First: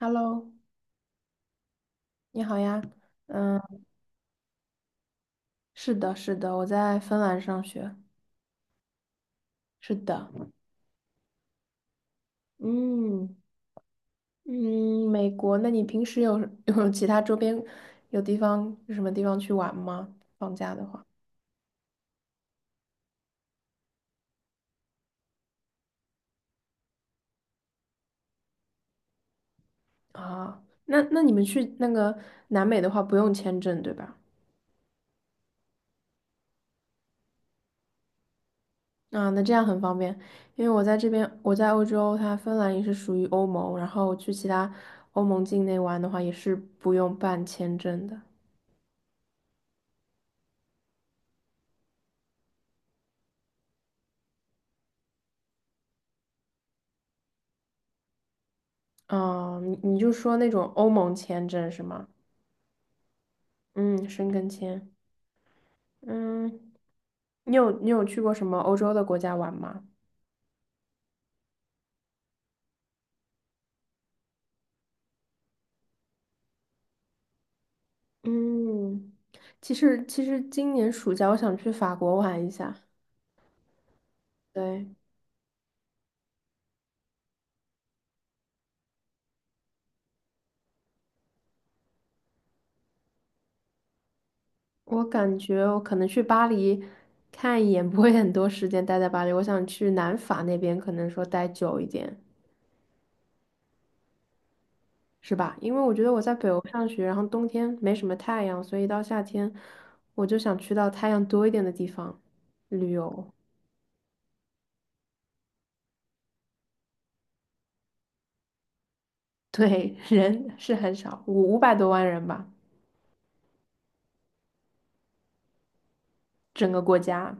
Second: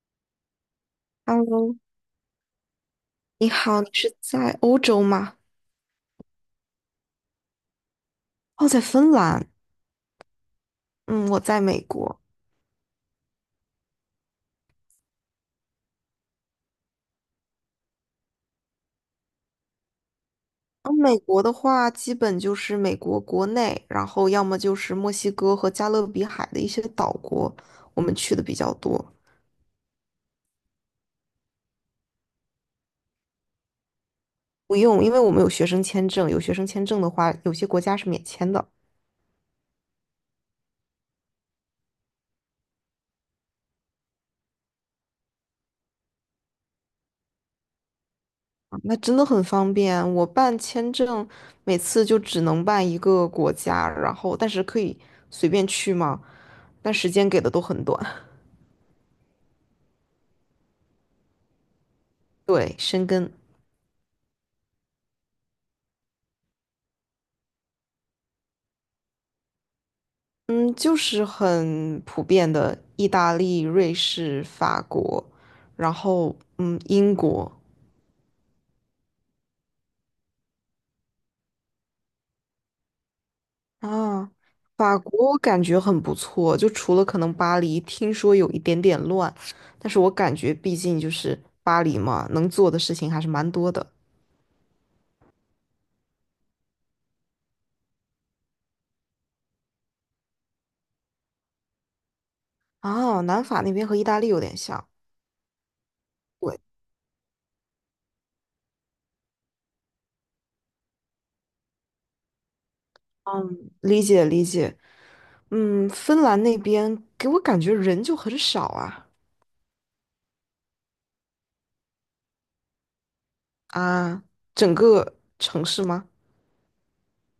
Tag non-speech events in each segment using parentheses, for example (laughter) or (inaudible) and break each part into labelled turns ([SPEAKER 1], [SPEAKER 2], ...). [SPEAKER 1] Hello，
[SPEAKER 2] Hello，
[SPEAKER 1] 你好呀。
[SPEAKER 2] 你
[SPEAKER 1] 嗯，
[SPEAKER 2] 好，你是在欧洲吗？
[SPEAKER 1] 是的，是的，我在芬兰上学。
[SPEAKER 2] 哦，在芬兰。
[SPEAKER 1] 是的，
[SPEAKER 2] 嗯，我在美国。
[SPEAKER 1] 嗯嗯，美国。那你平时有 (laughs) 有其他周边有什么地方去玩吗？放假的
[SPEAKER 2] 嗯，
[SPEAKER 1] 话
[SPEAKER 2] 美国的话，基本就是美国国内，然后要么就是墨西哥和加勒比海的一些岛国，我们去的比较多。
[SPEAKER 1] 啊，那你们去那个南美的话不用签证对吧？
[SPEAKER 2] 不用，因为我们有学生签证，有学生签证的话，有些国家是免签的。
[SPEAKER 1] 啊，那这样很方便，因为我在这边，我在欧洲，它芬兰也是属于欧盟，然后去其他欧盟境内玩的话也是不用办签证的。
[SPEAKER 2] 啊那真的很方便。我办签证，每次就只能办一个国家，然后但是可以随便去嘛，但时间给的都很短。(laughs)
[SPEAKER 1] 哦，你就说那种欧盟签证是吗？
[SPEAKER 2] 对，申根。
[SPEAKER 1] 嗯，申根签。嗯，你有去过什么欧洲的国家玩吗？
[SPEAKER 2] 嗯，就是很普遍的意大利、瑞士、法国，然后英国
[SPEAKER 1] 嗯，其实今年暑假我想去法国玩一下。
[SPEAKER 2] 啊，
[SPEAKER 1] 对，
[SPEAKER 2] 法国我感觉很不错，就除了可能巴黎，听说有一点点乱，但是我感觉毕竟就是巴黎嘛，能做的事情还是蛮多的
[SPEAKER 1] 我感觉我可能去巴黎看一眼，不会很多时间待在巴黎。我想去南法那边，可能说待久一点，
[SPEAKER 2] 啊。南法那边和意大利有点像，
[SPEAKER 1] 是吧？因为我觉得我在北
[SPEAKER 2] 对，
[SPEAKER 1] 欧上学，然后冬天没什么太阳，所以到夏天我就想去到太阳多一点的地方旅游。
[SPEAKER 2] 嗯，理解理解，嗯，芬兰那边给我感觉人就很少啊
[SPEAKER 1] 对，人是很少，五百多万人吧，
[SPEAKER 2] 啊，整个城市吗？
[SPEAKER 1] 整个国家，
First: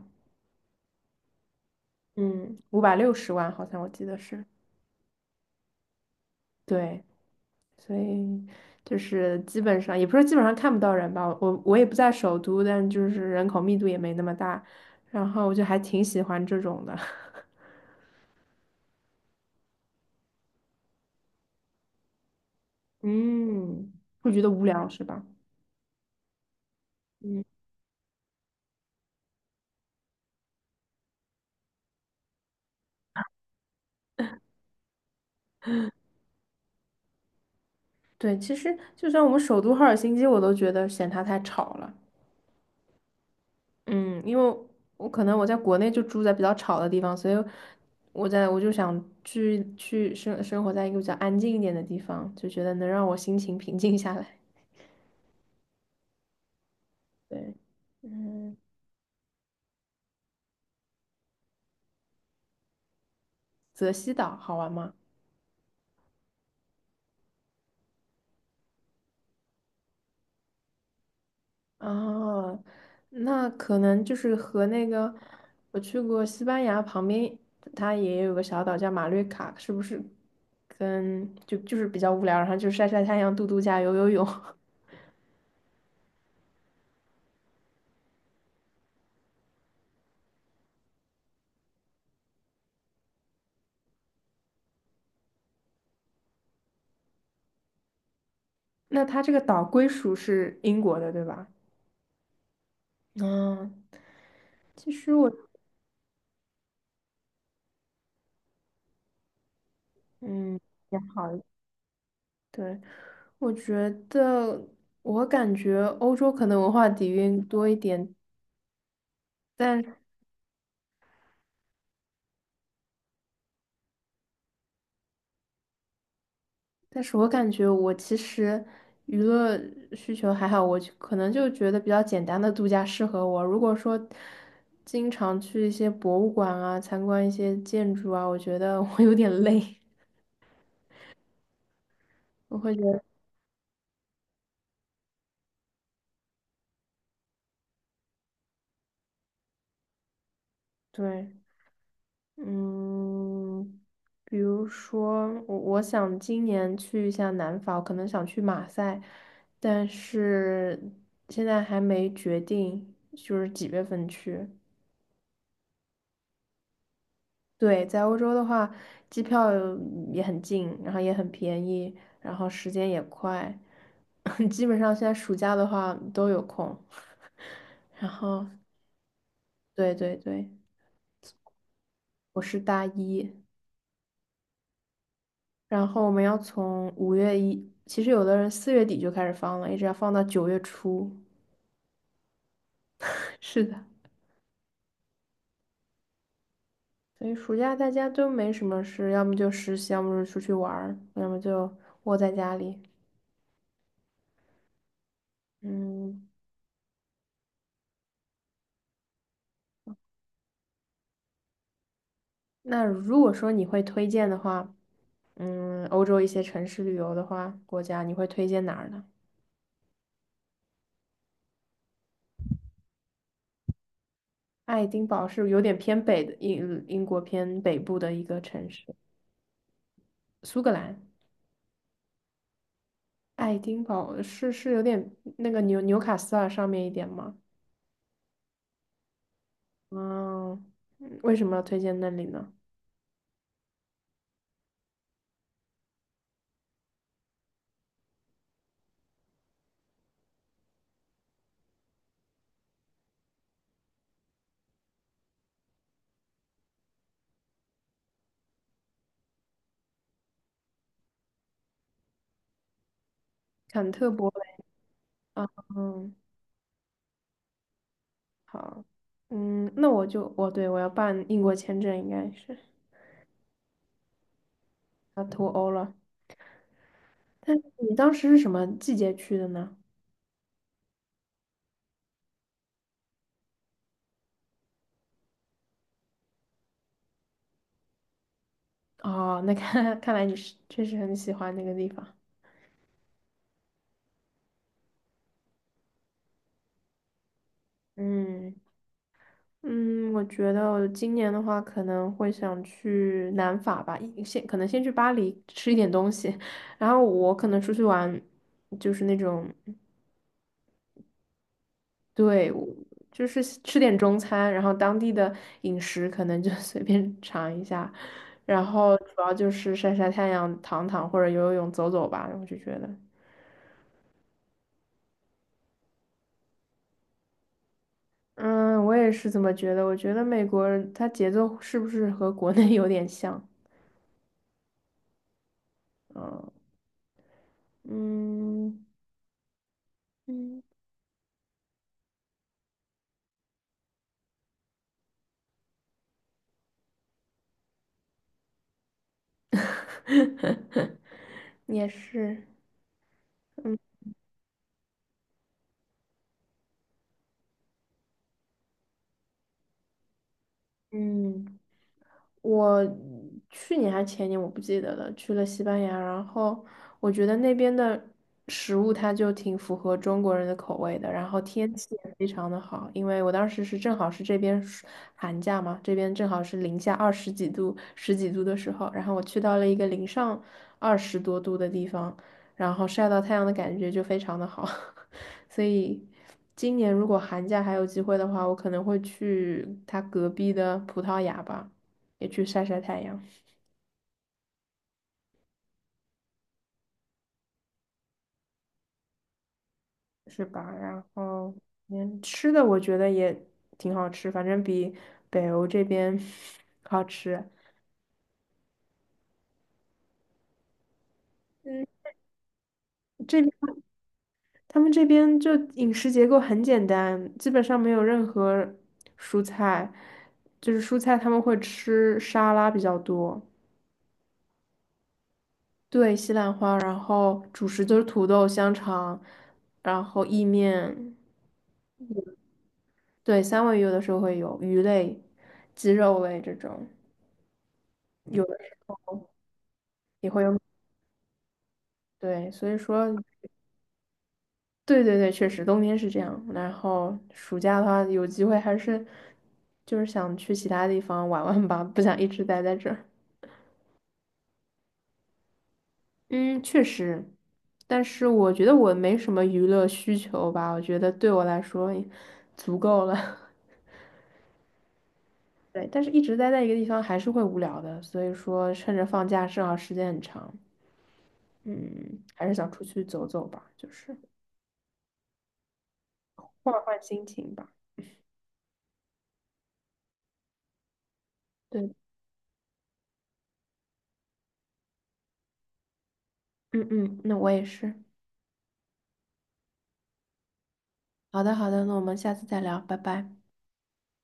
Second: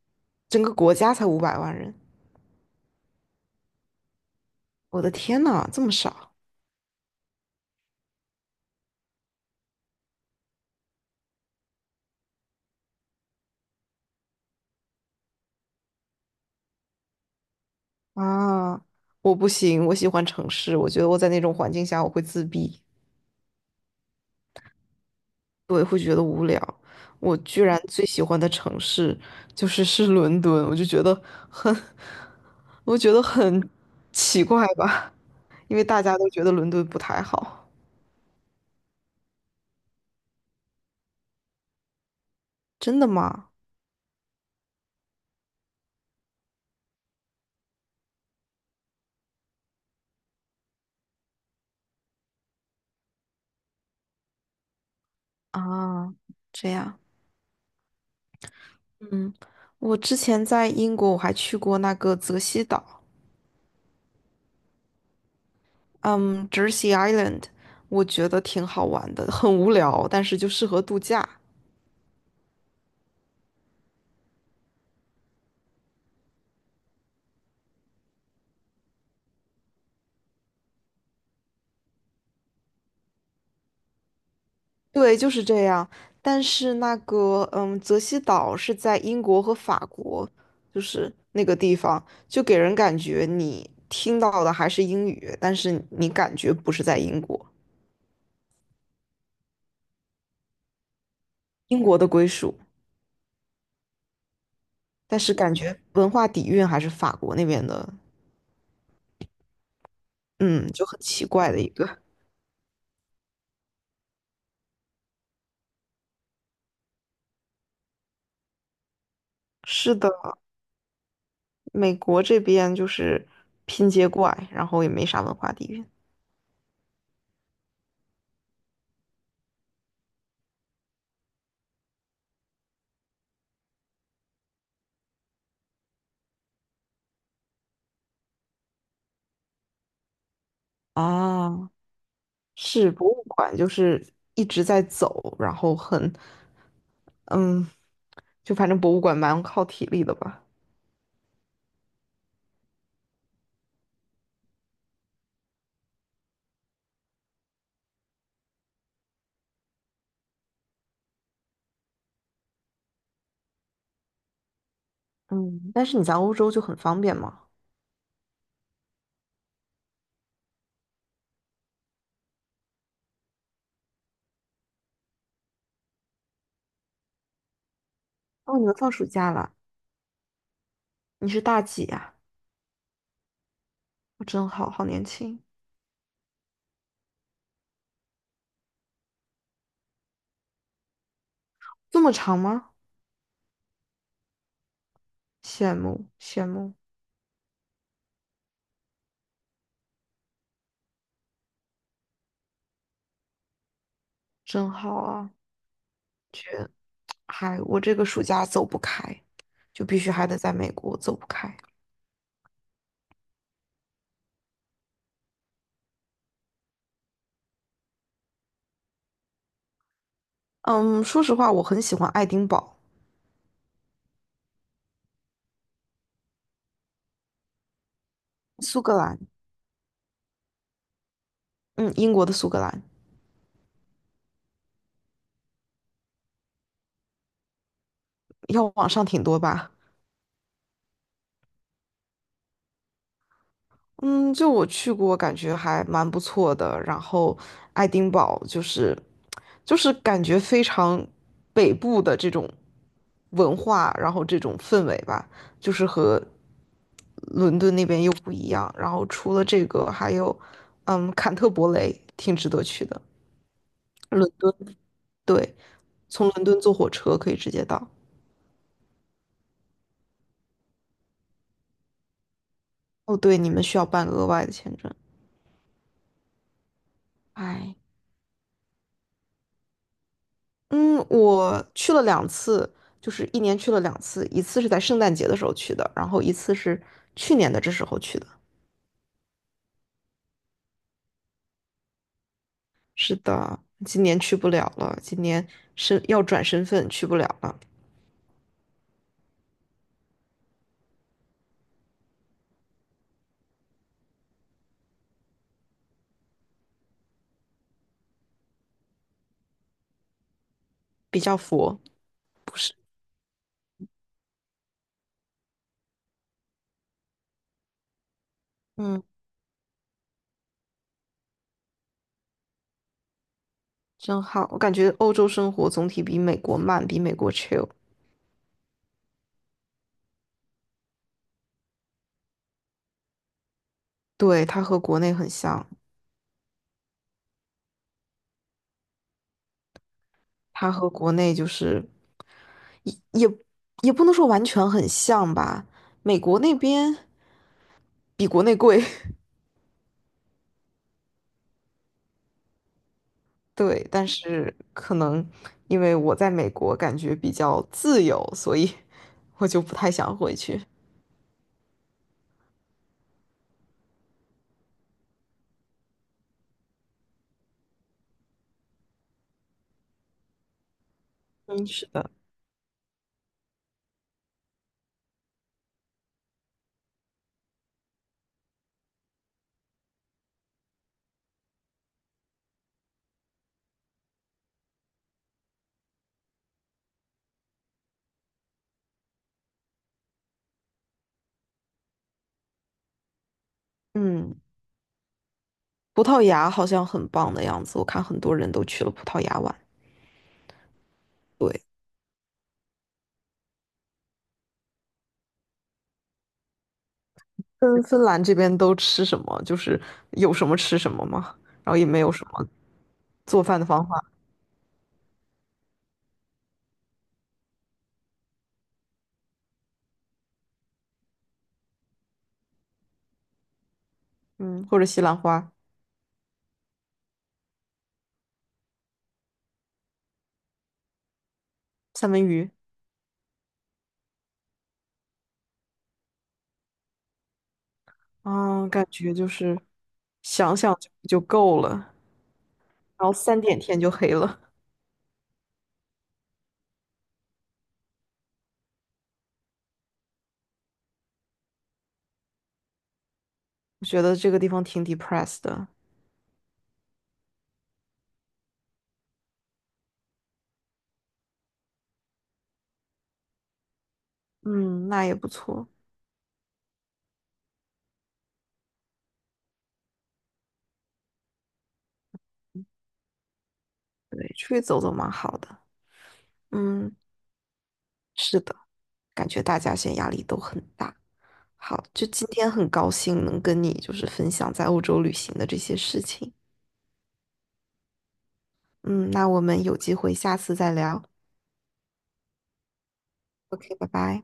[SPEAKER 2] 整个国家才500万人，
[SPEAKER 1] 嗯，560万好像我记得是，
[SPEAKER 2] 我的天呐，这么少
[SPEAKER 1] 对，所以就是基本上，也不是基本上看不到人吧，我也不在首都，但就是人口密度也没那么大，然后我就还挺喜欢这种的，
[SPEAKER 2] 啊！我不行，我喜欢城市，我觉得我在那种环境下我会自闭。
[SPEAKER 1] (laughs) 嗯会觉得无聊是吧？
[SPEAKER 2] 我
[SPEAKER 1] 嗯，
[SPEAKER 2] 居然最喜欢的城市就是伦敦，我就觉得很，(laughs) 我觉得很奇怪吧，因为大家都觉得伦敦不太好。
[SPEAKER 1] 对，其实就算我们首都赫尔辛基，我都觉得嫌它太吵了。
[SPEAKER 2] 真的吗？
[SPEAKER 1] 嗯，因为我可能我在国内就住在比较吵的地方，所以我就想去生活在一个比较安静一点的地方，就觉得能让我心情平静下来。
[SPEAKER 2] 啊，这样，
[SPEAKER 1] 对，嗯，
[SPEAKER 2] 嗯，我之前在英国我还去过那个泽西岛，
[SPEAKER 1] 泽西岛好玩吗？
[SPEAKER 2] 嗯，Jersey Island，我觉得挺好玩的，很无聊，但是就适合度假。
[SPEAKER 1] 啊，那可能就是和那个我去过西班牙旁边，它也有个小岛叫马略卡，是不是跟就是比较无聊，然后就晒晒太阳、度度假、游游泳。(laughs)
[SPEAKER 2] 对，就是这样。但是那个，嗯，泽西岛是在英国和法国，就是那个地方，就给人感觉你听到的还是英语，但是你感觉不是在英国，
[SPEAKER 1] 那它这个岛归属是英国的，对吧？
[SPEAKER 2] 英国的归属，
[SPEAKER 1] 嗯，其实
[SPEAKER 2] 但
[SPEAKER 1] 我
[SPEAKER 2] 是感觉文化底蕴还是法国那边的，
[SPEAKER 1] 嗯
[SPEAKER 2] 嗯，就
[SPEAKER 1] 也
[SPEAKER 2] 很奇
[SPEAKER 1] 好一，
[SPEAKER 2] 怪的一个。
[SPEAKER 1] 对，我觉得我感觉欧洲可能文化底蕴多一点，
[SPEAKER 2] 是
[SPEAKER 1] 但
[SPEAKER 2] 的，美国这边就是拼接怪，然后也没啥文化底蕴。
[SPEAKER 1] 但是我感觉我其实娱乐需求还好，我就可能就觉得比较简单的度假适合我。如果说经常去一些博物馆啊，参观一些建筑啊，我觉得 (laughs) 我有点累，
[SPEAKER 2] 啊，
[SPEAKER 1] 我会觉
[SPEAKER 2] 是
[SPEAKER 1] 得
[SPEAKER 2] 博物馆，就是一直在走，然后很，嗯，就反正博物馆蛮靠体力的吧。
[SPEAKER 1] 对。嗯，比如说，我想今年去一下南法，我可能想去马赛，但是现在还没决定，就是几月份去。
[SPEAKER 2] 嗯，但是你在欧洲就很方便嘛。
[SPEAKER 1] 对，在欧洲的话，机票也很近，然后也很便宜，然后时间也快，(laughs) 基本上现在暑假的话都有空。(laughs) 然后，
[SPEAKER 2] 哦，你们放暑假了？
[SPEAKER 1] 对对对，
[SPEAKER 2] 你是大几呀？
[SPEAKER 1] 我是大一。
[SPEAKER 2] 我真好，好年轻。
[SPEAKER 1] 然后我们要从五月一，其实有的人4月底就开始放了，一直要放到9月初。
[SPEAKER 2] 这么长吗？
[SPEAKER 1] (laughs) 是的，
[SPEAKER 2] 羡慕羡慕，
[SPEAKER 1] 所以暑假大家都没什么事，要么就实习，要么就出去玩儿，要么就窝在家里。
[SPEAKER 2] 真好啊！
[SPEAKER 1] 嗯，
[SPEAKER 2] 嗨，我这个暑假走不开，就必须还得在美国走不开。
[SPEAKER 1] 那如果说你会推荐的话，嗯，欧洲一些城市旅游的话，国家你会推荐哪儿呢？
[SPEAKER 2] 嗯，说实话，我很喜欢爱丁堡，
[SPEAKER 1] 爱丁堡是有点偏北的英国偏北部的一个城
[SPEAKER 2] 苏
[SPEAKER 1] 市，
[SPEAKER 2] 格兰，
[SPEAKER 1] 苏格兰。
[SPEAKER 2] 嗯，英国的苏格兰，
[SPEAKER 1] 爱丁堡是是有点那个纽卡斯尔上面一点吗？
[SPEAKER 2] 要往上挺多吧。
[SPEAKER 1] 嗯，嗯为什么要推荐那里呢？
[SPEAKER 2] 嗯，就我去过，感觉还蛮不错的。然后爱丁堡就是，就是感觉非常北部的这种文化，然后这种氛围吧，就是和伦敦那边又不一样。然后除了这个，还有坎特伯雷，挺值得去的。
[SPEAKER 1] 坎特伯
[SPEAKER 2] 伦敦，
[SPEAKER 1] 雷啊，
[SPEAKER 2] 对，
[SPEAKER 1] 嗯，
[SPEAKER 2] 从伦敦坐火车可以直接到。
[SPEAKER 1] 好，嗯，那我就，我对我要办英国签证，应该是
[SPEAKER 2] 哦，对，你们需要办额外的签证。
[SPEAKER 1] 要脱欧了。
[SPEAKER 2] 哎。
[SPEAKER 1] 你当时是什么季节去的呢？
[SPEAKER 2] 嗯，我去了两次，就是一年去了两次，一次是在圣诞节的时候去的，然后一次是去年的这时候去的。
[SPEAKER 1] 哦，那看 (laughs) 看来你是确实很喜欢那个地方。
[SPEAKER 2] 是的，今年去不了了，今年是要转身份去不了了，
[SPEAKER 1] 嗯嗯，我觉得我今年的话可能会想去南法吧，可能先去巴黎吃一点东西，(laughs) 然后我可能出去玩，就是那种。
[SPEAKER 2] 比较佛，
[SPEAKER 1] 对，
[SPEAKER 2] 不
[SPEAKER 1] 我
[SPEAKER 2] 是。
[SPEAKER 1] 就是吃点中餐，然后当地的饮食可能就 (laughs) 随便尝一下，然后
[SPEAKER 2] 嗯，
[SPEAKER 1] 主要就是晒晒太阳、躺躺或者游游泳、走走吧，我就觉得。
[SPEAKER 2] 真好，我感觉欧洲生活总体比美国慢，比美国 chill。
[SPEAKER 1] 嗯，我也是这么觉得。我觉得美国人他节奏是不是和国内 (laughs) 有点像？
[SPEAKER 2] 对，它和国内很像，
[SPEAKER 1] 嗯嗯嗯，
[SPEAKER 2] 它和国内就是也也也不能说完全很像吧，美国那边比国内贵。(laughs)
[SPEAKER 1] (laughs) 也是，
[SPEAKER 2] 对，
[SPEAKER 1] 嗯
[SPEAKER 2] 但是可能因为我在美国感觉比较自由，所以我就不太想回去。
[SPEAKER 1] 嗯。我去年还前年我不记得了，去了西班牙，然后我觉得那边的食物它就挺符合中国人的口味的，然后
[SPEAKER 2] 嗯，
[SPEAKER 1] 天
[SPEAKER 2] 是
[SPEAKER 1] 气
[SPEAKER 2] 的。
[SPEAKER 1] 也非常的好，因为我当时是正好是这边寒假嘛，这边正好是零下二十几度、十几度的时候，然后我去到了一个零上二十多度的地方，然后晒到太阳的感觉就非常的好，(laughs) 所以。今年如果寒假还有机会的话，我可能会去它隔壁的葡萄牙吧。也去晒晒太阳，
[SPEAKER 2] 嗯，葡萄牙好像很棒的样子，我看很多人都去了葡萄牙玩。
[SPEAKER 1] 是吧？然后，
[SPEAKER 2] 对，
[SPEAKER 1] 嗯，吃的我觉得也挺好吃，反正比北欧这边 (laughs) 好吃。
[SPEAKER 2] 芬兰这边都吃什么？就是有什么吃什么吗？然后也
[SPEAKER 1] 嗯，
[SPEAKER 2] 没有什么
[SPEAKER 1] 这
[SPEAKER 2] 做
[SPEAKER 1] 边
[SPEAKER 2] 饭的方法。
[SPEAKER 1] 他们这边就饮食结构很简单，基本上没有任何蔬菜，就是蔬菜他们会吃沙拉比较多，
[SPEAKER 2] 嗯，或者西兰花、
[SPEAKER 1] 对，西兰花，然后主食就是土豆、香肠，然后意面，
[SPEAKER 2] 三文鱼
[SPEAKER 1] 对，三文鱼有的时候会有鱼类、鸡肉类这种，有的
[SPEAKER 2] 啊，感觉就是
[SPEAKER 1] 也会
[SPEAKER 2] 想
[SPEAKER 1] 有。
[SPEAKER 2] 想就够了，
[SPEAKER 1] 对，所以
[SPEAKER 2] 然
[SPEAKER 1] 说，
[SPEAKER 2] 后3点天就黑了。
[SPEAKER 1] 对对对，确实冬天是这样。然后暑假的话，有机会还是就是想去其他地方玩玩吧，不想一直待在这儿。
[SPEAKER 2] 我觉得这个地方挺 depressed 的。
[SPEAKER 1] 嗯，确实，但是我觉得我没什么娱乐需求吧，我觉得对我来说也足够了。
[SPEAKER 2] 嗯，那也不错，
[SPEAKER 1] (laughs) 对，但是一直待在一个地方还是会无聊的，所以说趁着放假正好时间很长，嗯，还是想出去走走吧，就是
[SPEAKER 2] 对，出去走走蛮好的。
[SPEAKER 1] 换
[SPEAKER 2] 嗯，
[SPEAKER 1] 换心情吧。
[SPEAKER 2] 是的，感觉大家现在压力都很大。好，
[SPEAKER 1] 对，
[SPEAKER 2] 就今天很高兴能跟你就是分享在欧洲旅行的这些事情。
[SPEAKER 1] 嗯嗯，那我也是。
[SPEAKER 2] 嗯，那我们有机会下次再聊。
[SPEAKER 1] 好的，好的，那我们下次再聊，拜拜。
[SPEAKER 2] OK，拜拜。